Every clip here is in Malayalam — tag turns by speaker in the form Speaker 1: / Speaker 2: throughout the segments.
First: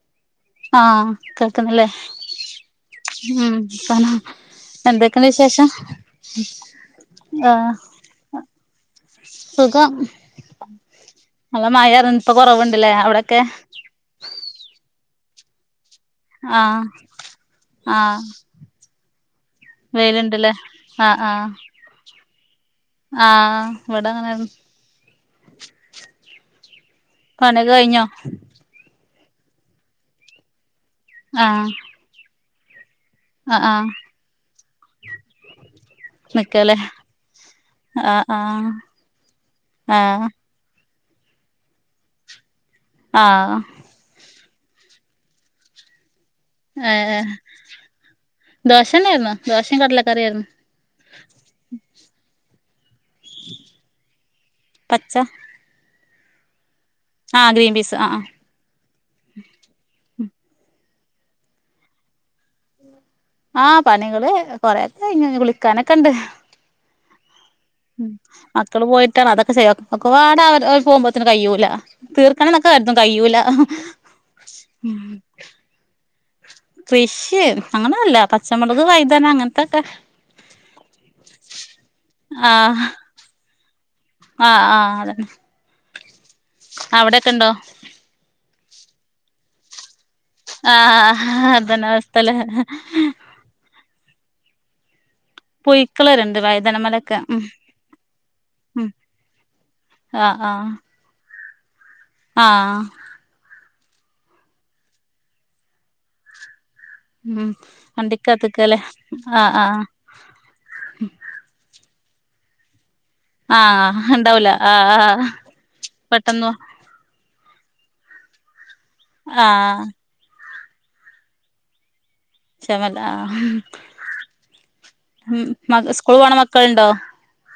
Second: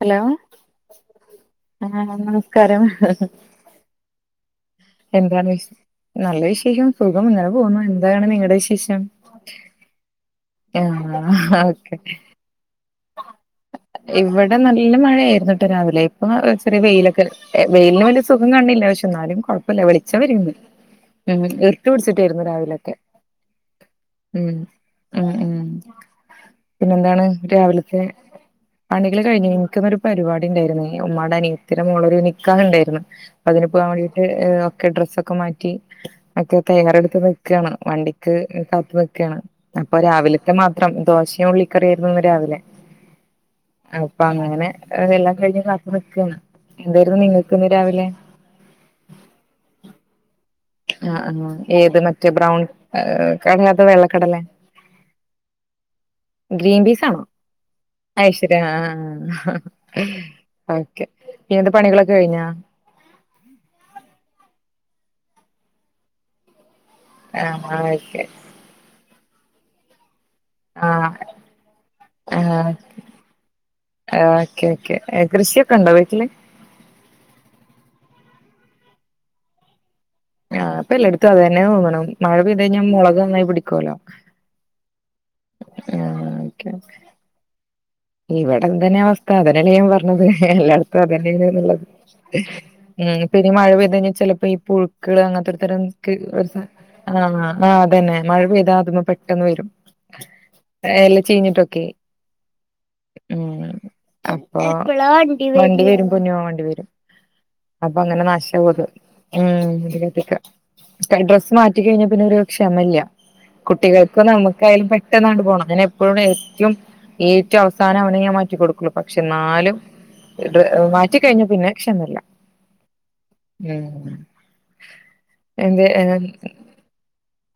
Speaker 1: ഹലോ
Speaker 2: ആഹ് കേക്കുന്നില്ലേ
Speaker 1: ആഹ് നമസ്കാരം
Speaker 2: ഉം പർഞ്ഞോ
Speaker 1: എന്താണ് വിശേ നല്ല വിശേഷം സുഖം ഇങ്ങനെ
Speaker 2: ആഹ്
Speaker 1: പോവുന്നു എന്താണ് നിങ്ങടെ വിശേഷം
Speaker 2: സുഖം
Speaker 1: ആഹ് ഓക്കെ
Speaker 2: കുറവുണ്ട്ല്ലേ അവിടൊക്കെ
Speaker 1: ഇവിടെ നല്ല മഴയായിരുന്നു ട്ടൊ രാവിലെ ഇപ്പൊ ന്നാ ചെറിയ
Speaker 2: ആഹ്
Speaker 1: വെയിലൊക്കെണ്ട് വെയിലിന്
Speaker 2: ആഹ്
Speaker 1: വലിയ സുഖം കാണിണില്ല പക്ഷെ എന്നാലും കുഴപ്പല്ല വെളിച്ച
Speaker 2: വെയിലുണ്ടല്ലേ
Speaker 1: വര്ന്ന്
Speaker 2: ആഹ് ആഹ്
Speaker 1: ട്ട് പിടിച്ചിട്ടയിരുന്നു രാവിലൊക്കെ
Speaker 2: ആഹ് ഇവിടെ അങ്ങനെയായിരുന്നു
Speaker 1: ഉം ഉം ഉം പിന്നെ എന്താണ്
Speaker 2: പണിയൊക്കെ
Speaker 1: രാവിലത്തെ
Speaker 2: കഴിഞ്ഞോ
Speaker 1: പണികള് കഴിഞ്ഞ് ഇനിക്കുന്നൊരു പരിപാടി ഉണ്ടായിരുന്നെ ഉമ്മാടെ
Speaker 2: ആഹ്
Speaker 1: അനിയത്തിടെ മോളൊരു നിക്കാഹ് ഉണ്ടായിരുന്നു
Speaker 2: ആഹ്
Speaker 1: അതിന്
Speaker 2: ആഹ്
Speaker 1: പോകാൻവേണ്ടീട്ട് ഒക്കെ ഡ്രസ്സ് ഒക്കെ മാറ്റി ഒക്കെ
Speaker 2: നിക്കാല്ലേ
Speaker 1: തയ്യാറെടുത്ത് നിക്കാണ്
Speaker 2: ആഹ്
Speaker 1: വണ്ടിക്ക്
Speaker 2: ആഹ്
Speaker 1: കാത്ത് നിക്കാണ് അപ്പൊ
Speaker 2: ആഹ്
Speaker 1: രാവിലെ മാത്രം ദോശയും ഉള്ളിക്കറിയായിരുന്ന് ഇന്ന് രാവിലെ
Speaker 2: ആഹ്
Speaker 1: അപ്പൊ അങ്ങനെ എല്ലാം കഴിഞ്ഞ് കാത്ത് നിക്കാണ് എന്തായിരുന്നു നിങ്ങൾക്ക് ഇന്ന് രാവിലെ
Speaker 2: ദോശണ്ടാരുന്നു ദോശയും കടലക്കറിയായിരുന്നു.
Speaker 1: ആഹ് ആഹ് ഏത് മറ്റേ ബ്രൗൺ ഏഹ് കടലേ അതോ വെള്ളക്കടലേ
Speaker 2: പച്ച
Speaker 1: ഗ്രീൻ പീസ് ആണോ
Speaker 2: ആഹ് ഗ്രീൻ പീസ് ആഹ് ആഹ്
Speaker 1: അയ്ശ് ആഹ് ഓക്കെ പിന്നെന്ത് പണികളൊക്കെ കഴിഞ്ഞാ
Speaker 2: ആഹ് പണികള് കൊറക്കെ കഴിഞ്ഞു ഇനി കുളിക്കാനൊക്കെണ്ട്
Speaker 1: ആഹ് ആഹ് ഓക്കെ
Speaker 2: മക്കള് പോയിട്ടാണ് അതൊക്കെ സേവാക്കും ഒക്കെപാടെവര്
Speaker 1: ആഹ്
Speaker 2: പോവുമ്പോത്തിന് കയ്യൂല തീർക്കണം എന്നൊക്കെ
Speaker 1: ആഹ്
Speaker 2: കരുതും കയ്യൂല ഉം
Speaker 1: ക്കെണ്ടൊ വീട്ടില്
Speaker 2: കൃഷ് അങ്ങനെന്നൂല്ല പച്ചമുളക് വൈതന അങ്ങനത്തൊക്കെ
Speaker 1: ആഹ് പ്പൊ എല്ലായിടത്തും അത് തന്നെ തോന്ന്ണു മഴ പെയ്തഴിഞ്ഞാ
Speaker 2: ആഹ്
Speaker 1: മുളക് നന്നായി പിടിക്കോല്ലോ
Speaker 2: ആഹ് ആഹ് അതന്നെ
Speaker 1: ആഹ് ഓക്കെ ഓക്കെ
Speaker 2: അവിടൊക്കെണ്ടോ
Speaker 1: ഇവിടെ ഇന്തന്നെ അവസ്ഥ അതന്നല്ലേ ഞാൻ പറഞ്ഞത് എല്ലായിടത്തും
Speaker 2: ആഹ്
Speaker 1: അതന്നേണ് യെന്നുള്ളത്
Speaker 2: അതന്നെ അവസ്ഥല്ലേ
Speaker 1: ഉം പിന്നേ ഈ മഴ പെയ്ത് കഴിഞ്ഞാൽ ചിലപ്പോ ഈ പുഴുക്കൾ അങ്ങ തൊര് തൊരം ക്ക്‌
Speaker 2: പുഴുക്കളരുണ്ട്
Speaker 1: ഒരു സാ
Speaker 2: വൈതനമലൊക്കെ
Speaker 1: ആഹ്
Speaker 2: ഉം
Speaker 1: ആഹ് അതന്നെ മഴ പെയ്താ
Speaker 2: ഉം
Speaker 1: അതുങ് പെട്ടെന്ന് വരും
Speaker 2: ആഹ് ആഹ്
Speaker 1: എല്ല ചീഞ്ഞിട്ടൊക്കെ
Speaker 2: ആഹ്
Speaker 1: അപ്പ വണ്ടി വരും പൊന്നോ വണ്ടി വരും
Speaker 2: ഉം
Speaker 1: അപ്പൊ അങ്ങനെ
Speaker 2: വണ്ടിക്കകത്ത്ക്കല്ലേ
Speaker 1: നാശകൊത് ഉ
Speaker 2: ആഹ് ആഹ്
Speaker 1: ഡ്രസ്സ് മാറ്റി കഴിഞ്ഞ പിന്നെഒരു ക്ഷമല്ല.
Speaker 2: ആഹ്
Speaker 1: കുട്ടികൾക്കും
Speaker 2: ഉണ്ടാവൂല
Speaker 1: നമുക്കായാലും
Speaker 2: ആഹ് ആഹ്
Speaker 1: പെട്ടെന്നാണ്ട് പോണം അങ്ങെ എപ്പോഴും
Speaker 2: പെട്ടെന്ന്
Speaker 1: ഏറ്റും ഏറ്റവും അവസാനം അവനെ ഞാൻ മാറ്റി കൊടുക്കുള്ളൂ. പക്ഷെ എന്നാലും
Speaker 2: ആഹ്
Speaker 1: മാറ്റി കഴിഞ്ഞ പിന്നെ ക്ഷമല്ല.
Speaker 2: ക്ഷമല്ലാ ആ
Speaker 1: എന്ത്
Speaker 2: സ്കൂൾ പോണ മക്കൾളുണ്ടോ?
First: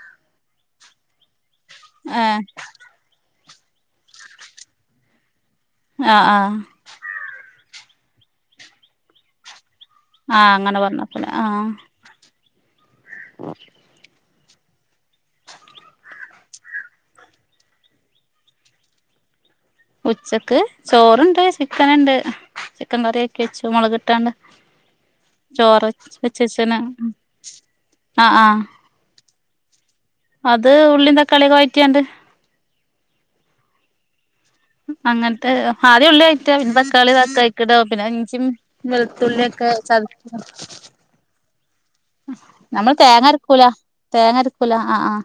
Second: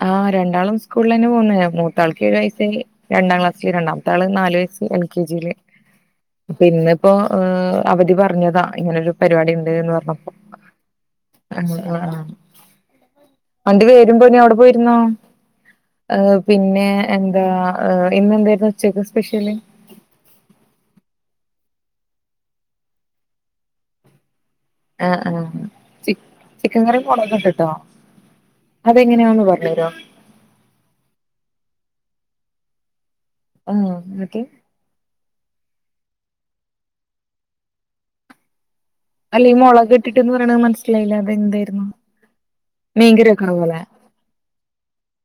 Speaker 1: ആഹ് രണ്ടാളും സ്കൂളിൽ തന്നെ പോവുന്ന മൂത്താൾക്ക് ഏഴു
Speaker 2: ഏഹ്
Speaker 1: വയസ്സായി. രണ്ടാം ക്ലാസില് രണ്ടാമത്തെ ആള് നാലു വയസ് എൽ കെ ജി ൽ
Speaker 2: ആഹ് ആഹ്
Speaker 1: പിന്നെ ഇപ്പോ അവധി പറഞ്ഞതാ ഇങ്ങനെരു പരിപാടി ഉണ്ട്ന്ന് പറഞ്ഞപ്പോ.
Speaker 2: ആഹ് അങ്ങനെ പറഞ്ഞപ്പലെ ആഹ്
Speaker 1: വണ്ടി വേരും പൊന്നോ അവിടെ പോയിരുന്നോ. പിന്നെ എന്താ ഇന്ന്ന്തായിരുന്നു ഉച്ചേക്ക് സ്പെഷ്യൽ.
Speaker 2: ഉച്ചക്ക് ചോറണ്ട്, ചിക്കന്ണ്ട്, ചിക്കൻ കറിയാക്കി വെച്ചു. മുള്ക് ട്ടാണ്ട്
Speaker 1: ആഹ് ആഹ്
Speaker 2: ചോറ്
Speaker 1: ചി
Speaker 2: വെച്ച്ച്ച്ണ്‌
Speaker 1: ചിക്കൻ
Speaker 2: ആ ഹ്ആഹ്.
Speaker 1: അതെങ്ങനെയാ പറഞ്ഞു തരോ.
Speaker 2: അത് ഉള്ളിം തക്കാളിയും വയറ്റിക്കാണ്ട്.
Speaker 1: [unintelligible]
Speaker 2: അങ്ങനത്തെ ആദ്യം ഉള്ളി വയറ്റ പിന്നെ തക്കാളിതാക്ക അയക്ക്കട പിന്നെ ഇഞ്ചിം.
Speaker 1: അല്ല ഈ
Speaker 2: വെളുത്തുള്ളിയൊക്കെ ചതക്കി.
Speaker 1: മൊളകിട്ടിട്ട്ന്ന് പറയണത് മനസ്സിലായില്ല അതെന്തായിരുന്നു?
Speaker 2: നമ്മള്
Speaker 1: മീൻകറി വെക്കണ
Speaker 2: തേങ്ങരക്കൂലാ
Speaker 1: പോലെ
Speaker 2: തേങ്ങരക്കൂല ആഹ് ആഹ്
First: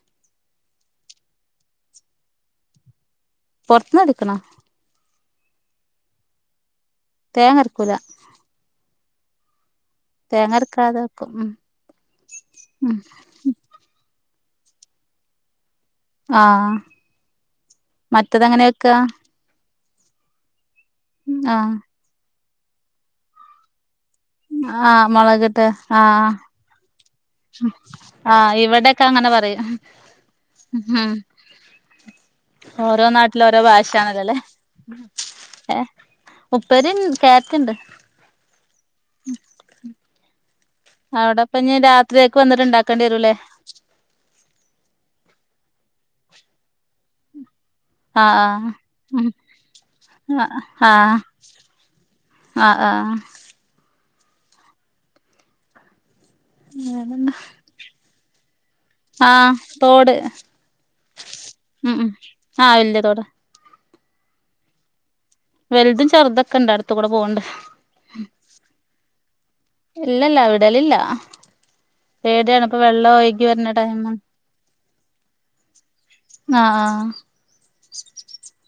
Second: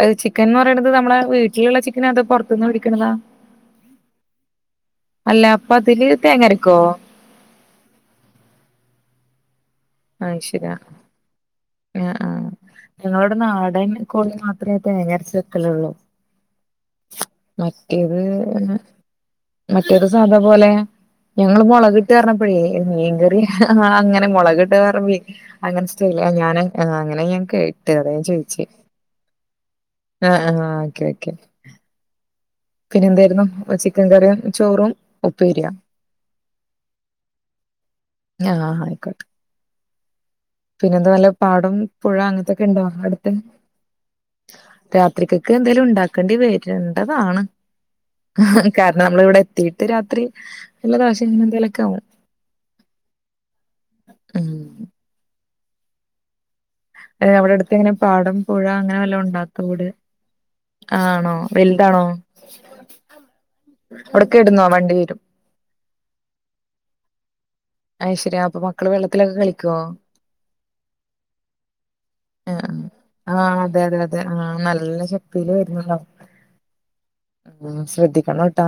Speaker 1: അ ചിക്കൻ എന്ന് പറയണുന്നത് നമ്മളെ വീട്ടിലുള്ള ചിക്കൻ അത് പുറത്തുന്ന് വേടിക്കണതാ?
Speaker 2: പൊറത്തിന്ന് വെടിക്കണതാ.
Speaker 1: അല്ല അപ്പൊ ഇതില് തേങ്ങരക്കോ?
Speaker 2: തേങ്ങരക്കൂല. തേങ്ങ ആരക്കാതെവെക്കും ഉ
Speaker 1: ആ ആ ഞങ്ങളുടെ നാടൻ കോഴി മാത്രമേ തേങ്ങരച്ച് വോക്കലുള്ളൂ.
Speaker 2: ആഹ്
Speaker 1: മറ്റേത്
Speaker 2: മറ്റതെങ്ങനെ വെക്കാ
Speaker 1: മറ്റേത് സാധാ പോലെ ഇങ്ങൾ
Speaker 2: ആഹ്
Speaker 1: മുളകിട്ട് പറഞ്ഞപ്പോഴേ മീൻകറിയ ആ അങ്ങനെ മുളക് ഇട്ട്
Speaker 2: ആഹ്
Speaker 1: പറമ്പ
Speaker 2: മുളകിട്ട്
Speaker 1: അങ്ങന്ടല്ല ഞൻ അങ്ങനെ [unintelligible] അതാ ഞാൻ
Speaker 2: ആ
Speaker 1: ചോദിച്ചേ
Speaker 2: ഇവിടൊക്കെ അങ്ങനെ പറയും.
Speaker 1: ആഹ് ആഹ് ഓക്കെ ഓക്കെ പിന്നെ
Speaker 2: ഓരോ
Speaker 1: എന്തായിരുന്നു
Speaker 2: നാട്ടില് ഓരോ
Speaker 1: ചിക്കൻ
Speaker 2: ഭാഷണല്ലോ ല്ലേ
Speaker 1: കറിയും ചോറും ഉപ്പേരിയാ
Speaker 2: എ. ഉപ്പേരിൻ ക്യാരറ്റുണ്ട്.
Speaker 1: ആഹ് ആയ്ക്കോട്ടെ. പിന്നെ എന്ത വല്യ
Speaker 2: അവിടെപ്പ
Speaker 1: പാടം
Speaker 2: ഇനി
Speaker 1: പുഴ
Speaker 2: രാത്രിയേക്ക് വന്നിട്ട്
Speaker 1: അങ്ങനത്തൊക്കെ ഉണ്ടോ
Speaker 2: ഇണ്ടാക്കേണ്ടി
Speaker 1: അടുത്ത്.
Speaker 2: വരൂല്ലേ
Speaker 1: രാത്രിക്കക്ക് എന്തെങ്കിലും ഉണ്ടാക്കെണ്ടി വരണ്ടതാണ്.
Speaker 2: ആഹ് ആഹ്
Speaker 1: കാരണം നമ്മള്
Speaker 2: ഉം
Speaker 1: ഇവിടെ എത്തിട്ട് രാത്രി
Speaker 2: ആഹ്
Speaker 1: നല്ല
Speaker 2: ആഹ്
Speaker 1: ദാശ്യ ഇങ്ങനെ എന്തെലുംക്കെ ആകും.
Speaker 2: ആഹ് ആഹ്
Speaker 1: ഉം അ അവിടത്ത് അടുങ്ങനെ പാടം പുഴ അങ്ങ
Speaker 2: ആ തോട്.
Speaker 1: ആണോ
Speaker 2: ഉം
Speaker 1: വലുതാണോ
Speaker 2: ഉം ആഹ് വല്യ തോടാ
Speaker 1: അവ്ടക്കിടന്നോ വണ്ടി വരും
Speaker 2: വലുതും ചെറുതൊക്കെ ഇണ്ട് അടുത്തുകൂടെ പോണ്ട്.
Speaker 1: അയ്ശരി അപ്പ മക്കള് വെള്ളത്തിലൊക്ക കളി
Speaker 2: ഇല്ലല്ല വിടലില്ല.
Speaker 1: ആ
Speaker 2: പേടിയാണ് ഇപ്പൊ വെള്ളം
Speaker 1: ആ
Speaker 2: ഒഴുകി വരണ
Speaker 1: അതെ അതെ
Speaker 2: ടൈമാണ്
Speaker 1: അതെ ആ നല്ല ശക്തിയില് വരുന്നുണ്ടാവും.
Speaker 2: ആഹ്
Speaker 1: ആഹ് ശ്രദ്ധിക്കണം ട്ടാ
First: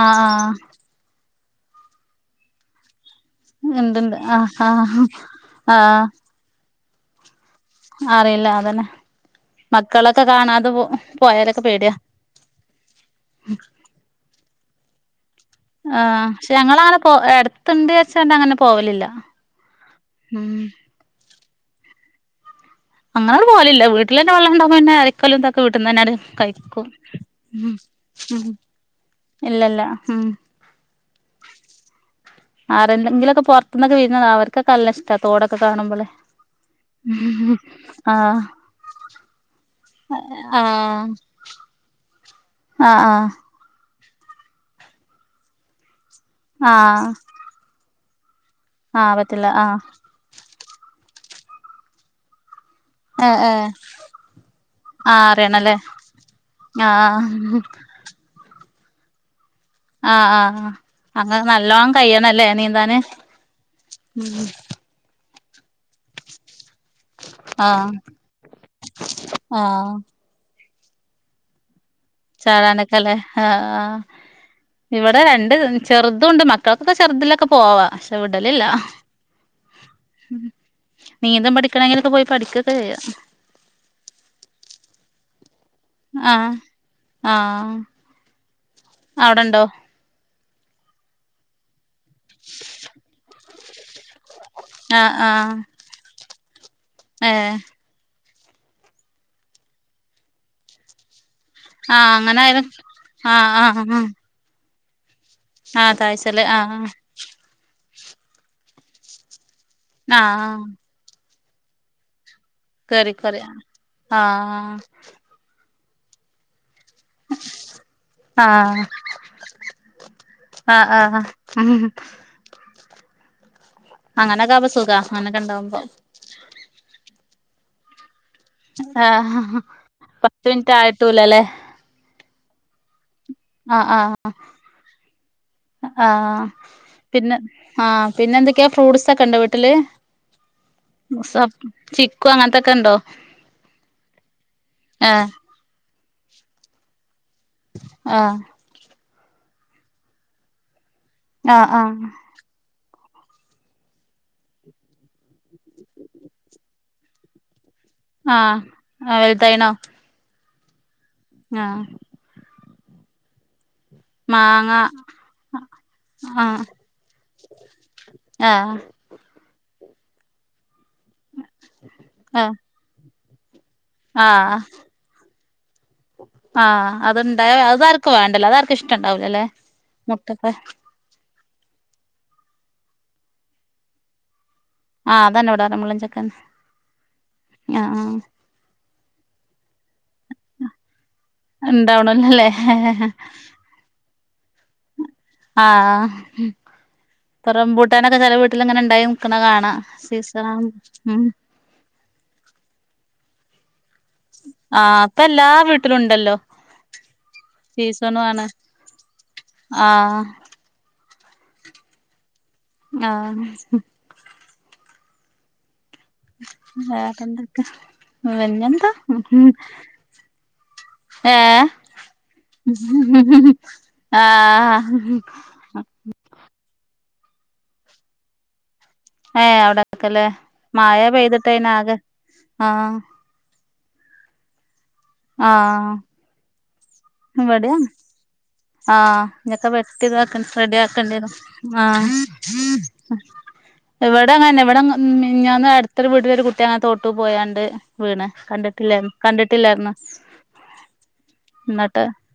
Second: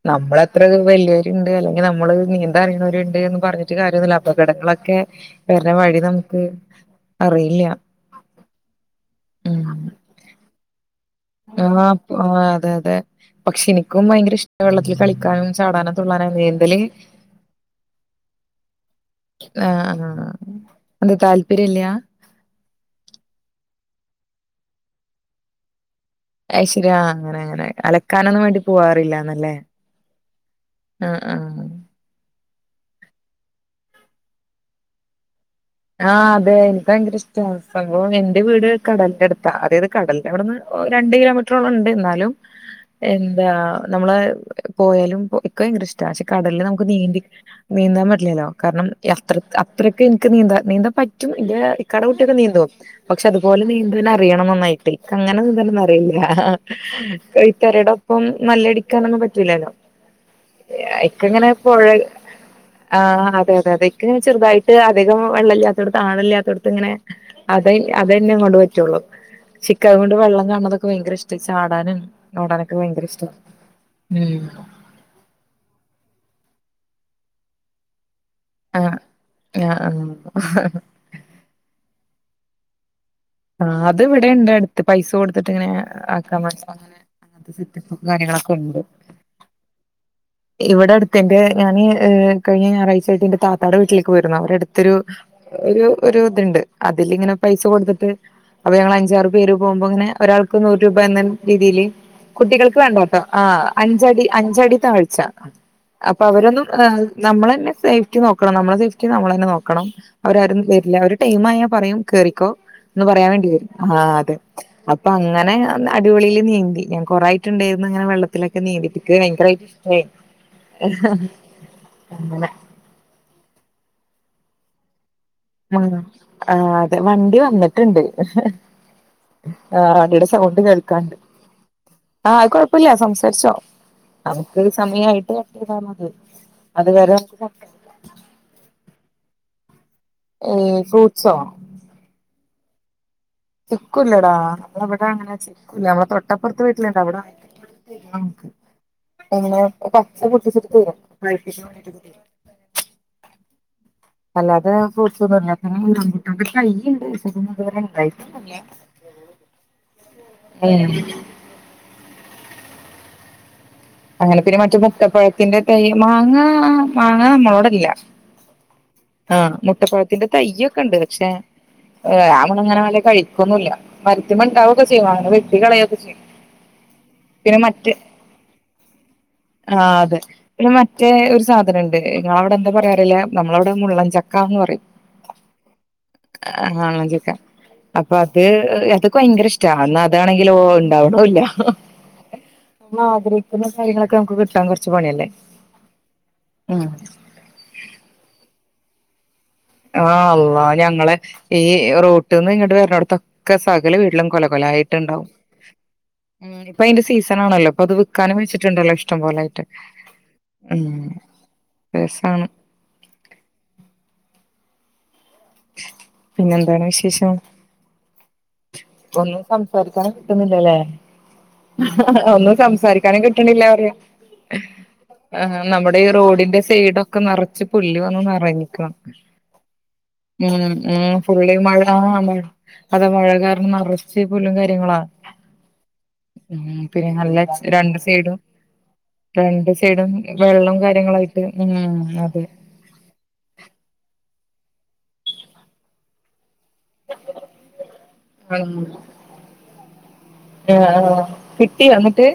Speaker 2: ആഹ് ആഹ്
Speaker 1: നമ്മളത്ര വലിയരുണ്ട് അല്ലെങ്കി നമ്മള് നീ ന്താൻ അറിയുന്നവരുണ്ട് പറഞ്ഞിട്ട്
Speaker 2: ആഹ് ഇണ്ട്ണ്ട്
Speaker 1: കാര്യൊന്നുമില്ല
Speaker 2: ആഹ്
Speaker 1: അപകടങ്ങളൊക്കെ
Speaker 2: ആഹ്
Speaker 1: വരുന്ന വഴി
Speaker 2: ആഹ്
Speaker 1: നമുക്ക് അറിയില്ല്യ.
Speaker 2: അറിയില്ല അതന്നെ ഒക്കെ കാണാതപ്പോ
Speaker 1: ആഹ് ആഹ് അതെ അതെ പക്ഷെ എനിക്കും വയങ്കര ഇഷ്ട വെള്ളത്തില് കളിക്കാനും ചാടാനും
Speaker 2: ആഹ്
Speaker 1: തുള്ളാനും
Speaker 2: പക്ഷെ
Speaker 1: നീന്തല്
Speaker 2: ഞങ്ങളങ്ങനെ പോ എടുത്തണ്ട് വച്ചാണ്ട് അങ്ങനെ പോവലില്ല.
Speaker 1: ആഹ് ആഹ്
Speaker 2: ഉം
Speaker 1: എന്താ താല്പര്യംല്ലാ
Speaker 2: നമ്മളങ്ങട്ട് പോവലില്ല വീട്ടിലെന്നെ വള്ളണ്ടാകുമ്പോ പിന്നെ അലക്കലുതൊക്കെ വീട്ട്ന്നെന്നങ്ങട്ട്.
Speaker 1: അയ്ശരിയാ അങ്ങനെ അങ്ങനെ അലക്കാനൊന്നും
Speaker 2: ഉം
Speaker 1: വേണ്ടി പോവാറില്ലന്നല്ലേ
Speaker 2: ഇല്ലല്ല ഉം
Speaker 1: ആഹ് ആഹ്
Speaker 2: ആരെണ്ടെങ്കിലൊക്കെ പൊറത്ത്ന്നൊക്കെ വിരുന്നന്ന അവർക്കൊ ക്കല്ലഷ്ടാ തോടൊക്കെ കാണുമ്പോളെ
Speaker 1: ആഹ് അതെ എനിക്ക്
Speaker 2: [unintelligible] ആഹ്
Speaker 1: കടലിന്റെടുത്താ അതായത് കടലന്റെവിടുന്ന്
Speaker 2: ആഹ്
Speaker 1: ഓഹ് രണ്ട് കിലോമീ റ്ററൊളണ്ട് ന്നാലും
Speaker 2: ആഹ് ആഹ്
Speaker 1: എന്താ നമ്മള് പോയാലും ഇക്ക് ഭയങ്കര ഇഷ്ട ക്യാഷ് കടലില് നമുക്ക്
Speaker 2: ആഹ്
Speaker 1: നീന്തി നീന്താൻ പറ്റ്ല്ലല്ലോ കാരണം
Speaker 2: ആഹ്
Speaker 1: അത്ര
Speaker 2: പറ്റില്ല ആഹ്
Speaker 1: അത്രക്ക് ക്ക് നീന്ത നീന്താൻ പറ്റും ഇന്റെ ഇക്കാടെ കുട്ടിയൊക്കെ നീന്തും. പക്ഷെ
Speaker 2: ഏഹ്
Speaker 1: അതുപോലെ
Speaker 2: ഏഹ്
Speaker 1: നീന്തൻ അറിയണം നന്നായിട്ട്
Speaker 2: ആഹ്
Speaker 1: അങ്ങനെ
Speaker 2: അറിയണല്ലേ
Speaker 1: നീന്തനൊന്നറിയൂല്ല
Speaker 2: ആഹ്
Speaker 1: റ്ററേടൊ ഇപ്പം മല്ലടിക്കാനൊന്നും പറ്റൂല്ലല്ലോ
Speaker 2: ആഹ് ആഹ് ആഹ് അങ്ങനെ
Speaker 1: ഇക്കങ്ങനെ പൊഴ
Speaker 2: നല്ലോണം കയ്യണല്ലേ നീന്താന്
Speaker 1: ആഹ് അതെതെ അതെ ഇക്ക് ചെറുതായി അധികം വെള്ളല്ലാത്തോടത്ത് ആളില്ലാതോട്ത്ത്ങ്ങനെ അതെ
Speaker 2: ആഹ്
Speaker 1: അത് തന്നെ കൊണ്ട് പറ്റുള്ളൂ ചിക്കൻ
Speaker 2: ആഹ്
Speaker 1: കൊണ്ട് വള്ളം കാണ്ണതൊക്കെ വയങ്കര ഇഷ് പോയി ചാടാനും. ഓടാനൊക്കെ ഭയങ്കര
Speaker 2: ചാടാനൊക്കല്ലേ
Speaker 1: ഇഷ്ട
Speaker 2: ആഹ് ആഹ്
Speaker 1: ഉം
Speaker 2: ഇവടെ രണ്ട് ചെറുതുണ്ട് മക്കൾക്കൊക്കെ ചെറുതിലൊക്കെ പോവാ ചവ്ടലില്ല
Speaker 1: ആഹ് ആഹ്
Speaker 2: നീന്തം പഠിക്കണെങ്കിലൊക്കെ പോയി പഠിക്കൊക്കെ ചെയ്യാം.
Speaker 1: ആഹ് അത് ഇവിടെണ്ട് അടുത്ത് പൈസ കൊടുത്തിട്ടിങ്ങനെ ആക്കാൻ
Speaker 2: ആഹ്
Speaker 1: അങ്ങനത്തെ സെറ്റപ്പ് കാര്യങ്ങളൊക്കെ ഉണ്ട്.
Speaker 2: അവടെണ്ടോ
Speaker 1: ഇവടെ അടുത്ത്ണ്ട് ഞാന് ഈഹ് കഴിഞ്ഞ ഞായറാഴ്ച്ചായിട്ട് ന്റെ താ ക്കാടെ വീട്ടിലേക്ക് പോയിരുന്നു അവിടെ അടുത്തൊരു
Speaker 2: ആഹ് ആഹ്
Speaker 1: ഒരു ഇതുണ്ട് അതിലിങ്ങനെ
Speaker 2: ഏഹ്
Speaker 1: പൈസ കൊടുത്തിട്ട് അപ്പൊ ഞങ്ങള് അഞ്ചാറ് പേര് പോകുമ്പോ ങ്ങനെ ഒരാൾക്ക് നൂറ് രൂപ എന്ന രീതിയില്
Speaker 2: ആഹ് അങ്ങനെ ആയാലും
Speaker 1: കുട്ടികൾക്ക് വേണ്ടട്ടോ ആഹ് അഞ്ചടി അഞ്ചടി താഴ്ച അപ്പൊ അവരൊന്നും ആഹ് നമ്മളെന്നെ സേഫ്റ്റി നോക്കണം നമ്മളെ സേഫ്റ്റി നമ്മളെന്നെ നോക്കണം അവരാരും
Speaker 2: ആഹ്
Speaker 1: വരില്ല അവര് ടൈമായ പറയും കേറിക്കോ എന്ന്
Speaker 2: കേറി
Speaker 1: പറയാൻ
Speaker 2: കേറി
Speaker 1: വേണ്ടി വരും ആഹ് അതെ അപ്പോ അങ് അങ്ങനെ അടിപൊളിൽ നീന്തി ഞാൻ കൊറായിട്ട്ണ്ടായിരുന്നിങ്ങനെ വെള്ളത്തിലൊക്കെ
Speaker 2: ആഹ്
Speaker 1: നീന്തിട്ട് ഇക് ഭയങ്കരമായിട്ട് ഇഷ്ടായി.
Speaker 2: ഉഹ് [unintelligible] അങ്ങനൊക്കാകുമ്പോ സുഖാ അന്നൊക്കെണ്ടാകു
Speaker 1: ആഹ് അതെ വണ്ടി വന്ന് ട്ട്ണ്ട്
Speaker 2: ആഹ്
Speaker 1: ആഹ് വണ്ടിടെ
Speaker 2: പത്ത്
Speaker 1: സൗണ്ട്
Speaker 2: മിനിറ്റ്
Speaker 1: കേൾക്കാണ്ട്.
Speaker 2: ആയിട്ടുല്ലല്ലേ
Speaker 1: ആഹ് അഹ് കൊഴപ്പൊല്ല സംസാരിച്ചോ
Speaker 2: ആഹ് ആഹ്
Speaker 1: നമുക്ക് സമയായിട്ട് [unintelligible]
Speaker 2: ആഹ്
Speaker 1: അത് വരെ
Speaker 2: പിന്നെ
Speaker 1: നമുക്ക്
Speaker 2: ആഹ് പിന്നെന്തൊക്കെയാ ഫ്രൂട്ട്സൊക്കെണ്ടോ വീട്ടില്
Speaker 1: ഏഹ് ഫ്രൂട്ട്സോ
Speaker 2: മുസ ചിക്കു അങ്ങനത്തൊക്കെണ്ടോ
Speaker 1: ചിക്കൂല്ലടാ നമ്മളെവിടെങ്ങനെ ചിക്കുല്ല നമ്മളെ തൊട്ടപ്പൊറത്തെ വീട്ടിലിണ്ട് അവടാണെ ആഹ് എങ്ങനെ പച്ച പൊട്ടിച്ചിട്ട്ട്ടുണ്ടോ [inaudible]
Speaker 2: ആഹ് ആഹ്
Speaker 1: അല്ലാതെ ഫ്രൂട്സൊന്നുല്ല പിന്നെ ഈ റമ്പുട്ടാന്റെ തയ്യിണ്ട് ഷെ തിമ്മെത്‌വരെ
Speaker 2: ആഹ് ആഹ് വലുതായിണോ
Speaker 1: [unintelligible]
Speaker 2: ആഹ്
Speaker 1: അങ്ങെനെ പിന്നെ
Speaker 2: മാങ്ങ
Speaker 1: മറ്റേ മുട്ടപ്പഴത്തിന്റെ തയ്യ് മാങ്ങ
Speaker 2: ആഹ്
Speaker 1: മാങ്ങ നമ്മളോടല്ല
Speaker 2: ആഹ്
Speaker 1: ആഹ് മുട്ടപ്പഴത്തിന്റെ തയ്യൊക്കെണ്ട് പക്ഷെ ആ
Speaker 2: ആഹ്
Speaker 1: [unintelligible] കഴിക്കൊന്നുല്ല
Speaker 2: ആഹ്
Speaker 1: മര്ത്തിമ്മെണ്ടാവൊക്കെ ചെയ്യും വാ [unintelligible] വെട്ടികളയൊക്കെ ചെയ്യും
Speaker 2: ആഹ് അത്ണ്ടായ
Speaker 1: പിന്നെ മറ്റെ
Speaker 2: അതാർക്കും വേണ്ടല്ലോ അതാർക്‌ഷ് റ്റണ്ടാവൂലലേ
Speaker 1: ആഹ് അതെ പിന്നെ മ റ്റേ ഒര് സാധനണ്ട് ഇങ്ങളവ്ടെ എന്താ പറയാറീലാ നമ്മളവ്ടെ മുള്ളൻചക്കാന്ന് പറയും
Speaker 2: ആഹ് അതെന്നെ ഇവടെ പറ്യാ മുള്ളൻ ചക്കെന്നെ ആഹ് ആഹ്
Speaker 1: ത് എത്ക് വയ്ങ്കെരെഷ്റ്റാ ന്നാ അതാണെങ്കിലോ ണ്ടാവ്ണൂല
Speaker 2: ഉണ്ടാവണല്ലോല്ലേ
Speaker 1: നമ്മളാഗ്രഹിക്ന്ന തൈകള് ക്കെ നമ്ക്ക് കിട്ടാൻ കൊർച്ച് പണ്യെല്ലേ ഉം
Speaker 2: ഇപ്പം റബ്ബുട്ടാനൊക്കെ ചെലെ വീട്ട്ല്ങ്ങെനെണ്ടായി മുക്ണെ കാണാ
Speaker 1: ആഹ്
Speaker 2: സീസണാ
Speaker 1: അല്ലാഹ് ഞങ്ങളെ
Speaker 2: ഉം
Speaker 1: ഈ റോട്ട്ന്ന്ങ്ങട്ട് വെര്ണോട്ത്താെ ക്കെ സകല വീട്ടിലും കൊല
Speaker 2: ആഹ് ഇപ്പ
Speaker 1: കൊലായ്ട്ട്ണ്ടാവും
Speaker 2: എല്ലാ വീട്ടിലും ഉണ്ടല്ലോ
Speaker 1: ഉം ഇപ്പയ്ന്റെ സീസണാണല്ലോ ഇപ്പൊത്
Speaker 2: സീസണു
Speaker 1: വിക്കാനും
Speaker 2: ആണ്
Speaker 1: വെച്ചിട്ട്ണ്ടല്ലോ ഇഷ്ടം പോലായ്ട്ട്
Speaker 2: ആഹ്
Speaker 1: ഉം രസാണ്
Speaker 2: ആഹ്
Speaker 1: പിന്നെന്താണ് വിശേഷം
Speaker 2: വേറെന്തെക്കെ വെഞ്ഞെന്താ?
Speaker 1: ഒന്നും സംസാരിക്കാനും കിട്ട്ന്നില്ലലേ
Speaker 2: ഏഹ്
Speaker 1: ഒന്നും സംസാരിക്കാനും കിട്ട്ണില്ലാ പറ്യാ
Speaker 2: ആഹ്
Speaker 1: ആഹ് നമ്മുടെ ഈ റോഡിന്റെ സൈ‌ഡോക്കെ നറച്ച് പുല്ല് വന്ന് നറഞ്ഞ്ക്കാ
Speaker 2: ഏഹ് അവിടൊക്കെല്ലേ
Speaker 1: ഉം
Speaker 2: മഴ
Speaker 1: ഉം
Speaker 2: പെയ്തിട്ട്
Speaker 1: ഫുള്ളി മഴാ
Speaker 2: അയിനാകെ
Speaker 1: ആഹ് മഴ
Speaker 2: ആഹ്
Speaker 1: അത മഴ നറച്ച് പുല്ലും കാര്യങ്ങളാ
Speaker 2: ആഹ്
Speaker 1: ഉം പിന്നെ നല്ലെ ച്ച്
Speaker 2: ഇവിടെയാണ്
Speaker 1: രണ്ട് സെയ്ഡും
Speaker 2: ആഹ് ഞ്ഞൊക്കെ വെട്ടി താക റെഡ്യാക്കെണ്ട്യെരും
Speaker 1: കാര്യങ്ങളായിട്ട് ഉം
Speaker 2: ആഹ്
Speaker 1: അതെ
Speaker 2: അഹ് ഇവടി അങ്ങെനെന്നെ ഇവടെ മ് മിഞ്ഞാന്ന് അട്തൊര് വീട്ടിലൊര് കുട്ടി അങ്ങെ തോട്ട് പോയാണ്ട് വീണ്
Speaker 1: ആഹ്
Speaker 2: കണ്ട്ട്ട്ല്ലാ കണ്ട്ട്ട്ല്ലാർഞ്ഞ്
Speaker 1: ആഹ് കിട്ടിയോ
Speaker 2: ന്നട്ട്
Speaker 1: എന്നിട്ട്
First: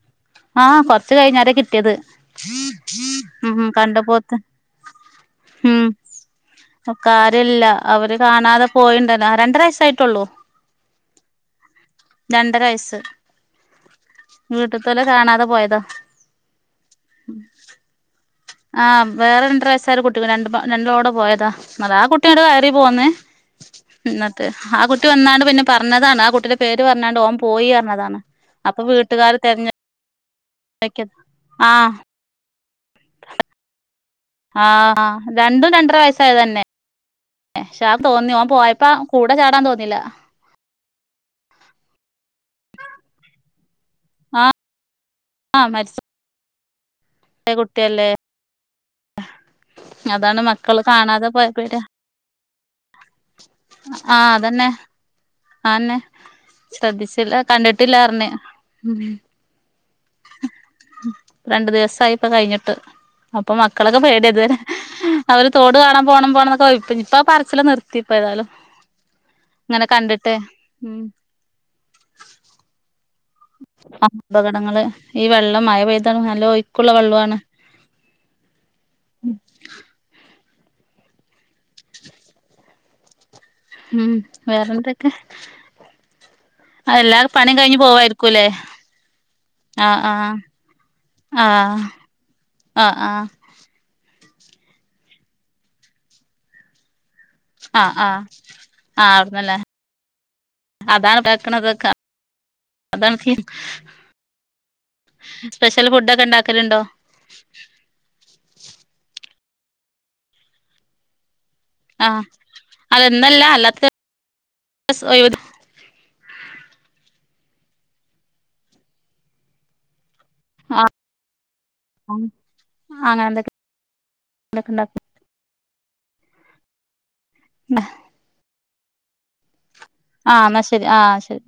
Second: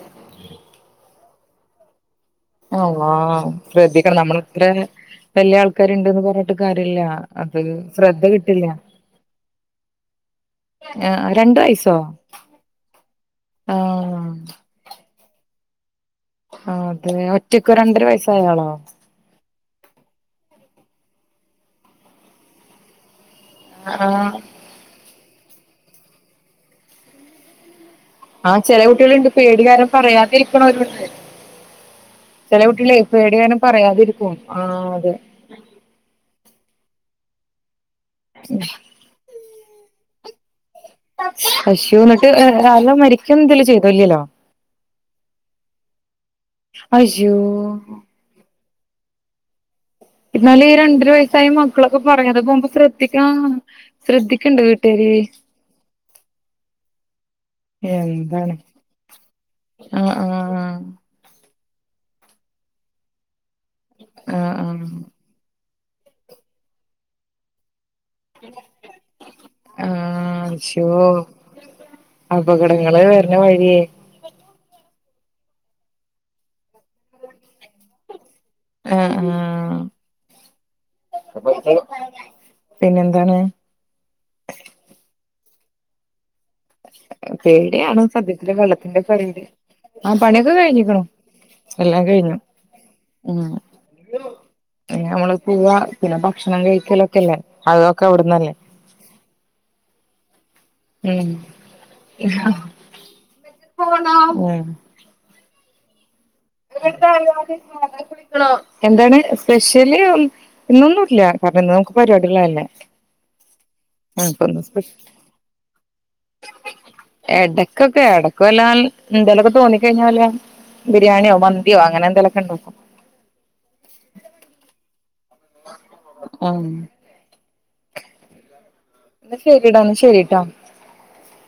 Speaker 2: ആഹ് കൊർച്ച് കഴിഞ്ഞാരെ കിട്ട്യേത്
Speaker 1: അള്ളാഹ് ശ്രദ്ധിക്കണം നമ്മള് ത്രേ വെല്യാ
Speaker 2: ഉം
Speaker 1: ആൾക്കാര്ണ്ട്ന്ന് പർ ട്ട് കാര്യല്ല അത്
Speaker 2: കാര്യല്ല അവര്
Speaker 1: ശ്രദ്ധ
Speaker 2: കാണാതെ
Speaker 1: കിട്ടില്ല്യാ
Speaker 2: പോയിണ്ടല്ലോ രണ്ടര വയസ്സായിട്ടുള്ളൂ
Speaker 1: ഏഹ് അഹ് രണ്ട് വയ്സോ
Speaker 2: രണ്ടര
Speaker 1: ആഹ്
Speaker 2: വീട്ട്താേലെ കാണാതെ പോയതാ
Speaker 1: ആഹ് അതേ ഒറ്റക്കൊ രണ്ടര വയസ്സായാളോ?
Speaker 2: ആഹ് വേറെ രണ്ട്രയസ്സായ ഒര് കുട്ടിക് രണ്ട്പ രണ്ടളുടെ പോയതാ ന്നലാ ആ കുട്ടിങ്ങട്ട് കയറി പോന്ന്
Speaker 1: ആഹ്
Speaker 2: ഇന്നട്ട് ആഹ് കുട്ടി വന്നാണ്ട് പിന്നെ പർഞ്ഞതാണ് ആ കുട്ടിന്റെ പേര് പർഞ്ഞാണ്ട് ഓൻ പോയി പർഞ്ഞതാണ്
Speaker 1: ആഹ് ചെലേ കുട്ട്യേള്ണ്ട് പേടികാര പറയാതിരിക്ക്ണോലുണ്ട്
Speaker 2: ആഹ്
Speaker 1: ചെലേകുട്ട്യേളെ പേടി കാര്ണം പറയാതിരിക്കും
Speaker 2: ആഹ് രണ്ടും രണ്ടര വയസ്സായതെന്നെ ക്ഷെ ആ തോന്നി ഓൻ പോയപ്പ കൂടെ ചാടാൻ തോന്നീലാ
Speaker 1: അശ്യോ ന്ന ട്ട് ആലോ മരിക്കാേന്തേലും ചെയ്തോ ല്ല്യല്ല്യോ
Speaker 2: ആഹ് ആഹ് മരിച്ച
Speaker 1: അയ്യോ
Speaker 2: കുട്ടിയല്ലേ അതാണ്
Speaker 1: ഇന്നാലെ ഈ
Speaker 2: മക്കള്
Speaker 1: രണ്ടര
Speaker 2: കാണാതെ പോയ
Speaker 1: വയസ്സായ
Speaker 2: പേടി
Speaker 1: മക്കളൊക്കെ പറയാതെ പോവുമ്പോ സ്ര ദ്ധികാ
Speaker 2: ആഹ്
Speaker 1: ശ്രദ്ധിക്കണ്ടെ
Speaker 2: അതന്നെ
Speaker 1: വീട്ടാര്
Speaker 2: ആന്നെ ശ്രദ്ധിച്ചില്ല കണ്ടിട്ടില്ലാർഞ്ഞ്
Speaker 1: ആഹ് ആഹ് ആഹ്
Speaker 2: രണ്ട് ദിവസായിപ്പ കഴിഞ്ഞിട്ട് അപ്പൊ മക്കളൊക്കെ പേടിയ ഇത്
Speaker 1: ആഹ്
Speaker 2: വരെ
Speaker 1: ആഹ്
Speaker 2: അവര് തോട് കാണാൻ പോണം പോണം ന്നൊക്കെ ഇപ്പ പറച്ചില് നിർ ത്തി ഇപ്പ ഏതാലും ഇങ്ങനെ കണ്ടിട്ടേ
Speaker 1: ആഹ് ശോ
Speaker 2: ഉം
Speaker 1: അപകടങ്ങള് വരണ വഴിയേ
Speaker 2: അപകടങ്ങള്, ഈ വെള്ളം മഴ പെയ്താൽ നല്ല ഒയുക്കുള്ള വെള്ളമാണ്
Speaker 1: ആഹ് ആഹ് പിന്നെ എന്താണ്
Speaker 2: ഉം വേറെന്തൊക്കെ എല്ലാ പണിം കഴിഞ്ഞ്
Speaker 1: പേടിയാണ്
Speaker 2: പോവായിരിക്കൂല്ലേ
Speaker 1: സതൃത്തില് വെള്ളത്തിന്റെ [unintelligible] ആഹ് പണിയൊക്കെ കഴിഞ്ഞിക്കണു
Speaker 2: ആഹ്
Speaker 1: എല്ലാം കഴിഞ്ഞു
Speaker 2: ആഹ് ആഹ്
Speaker 1: ഉം നമ്മള് പൂവ്വാ പിന്നെ ഭക്ഷണം കഴിക്കലൊക്കെല്ലേ
Speaker 2: ആഹ്
Speaker 1: അതൊക്കെ
Speaker 2: ആഹ്
Speaker 1: അവിടുന്നന്യാ
Speaker 2: ആഹ് അവിടുന്നാല്ലേ അതാണ്
Speaker 1: ഉം
Speaker 2: പെയക്ക്ണതക്കെ, അതണ്ക്കി
Speaker 1: ഉം
Speaker 2: സ്പെഷ്യല് ഫുഡ് ഒക്കെ ഉണ്ടാക്കലുണ്ടോ
Speaker 1: എന്താണ് സ്പെഷ്യല് ഇന്നൊന്നും ഇല്ല കാരണം ന്ന് ക്ക്
Speaker 2: ആഹ്
Speaker 1: പരിപാടികളന്നേ
Speaker 2: അല്ല ഇന്നല്ല അല്ലാത്ത
Speaker 1: [inaudible]
Speaker 2: ദിവസം ഒഴിവ്
Speaker 1: എടക്കൊക്കെ എടക്ക് വല്ലാ എന്തേലൊക്കെ തോന്നി കഴിഞ്ഞാ വല്ല
Speaker 2: ആഹ്
Speaker 1: ബിരിയാണിയോ മന്തിയോ അങ്ങനെ എന്തെലൊക്കെ ഉണ്ടാക്കും
Speaker 2: അങ്ങനെ എന്തൊക്കെ [inaudible] ഉണ്ടാക്കും
Speaker 1: ഒന്ന-
Speaker 2: [unintelligible]
Speaker 1: എന്നാ ശരിടാ ശരിട്ടോ
Speaker 2: ആഹ് എന്നാ ശരി ആഹ് ശരി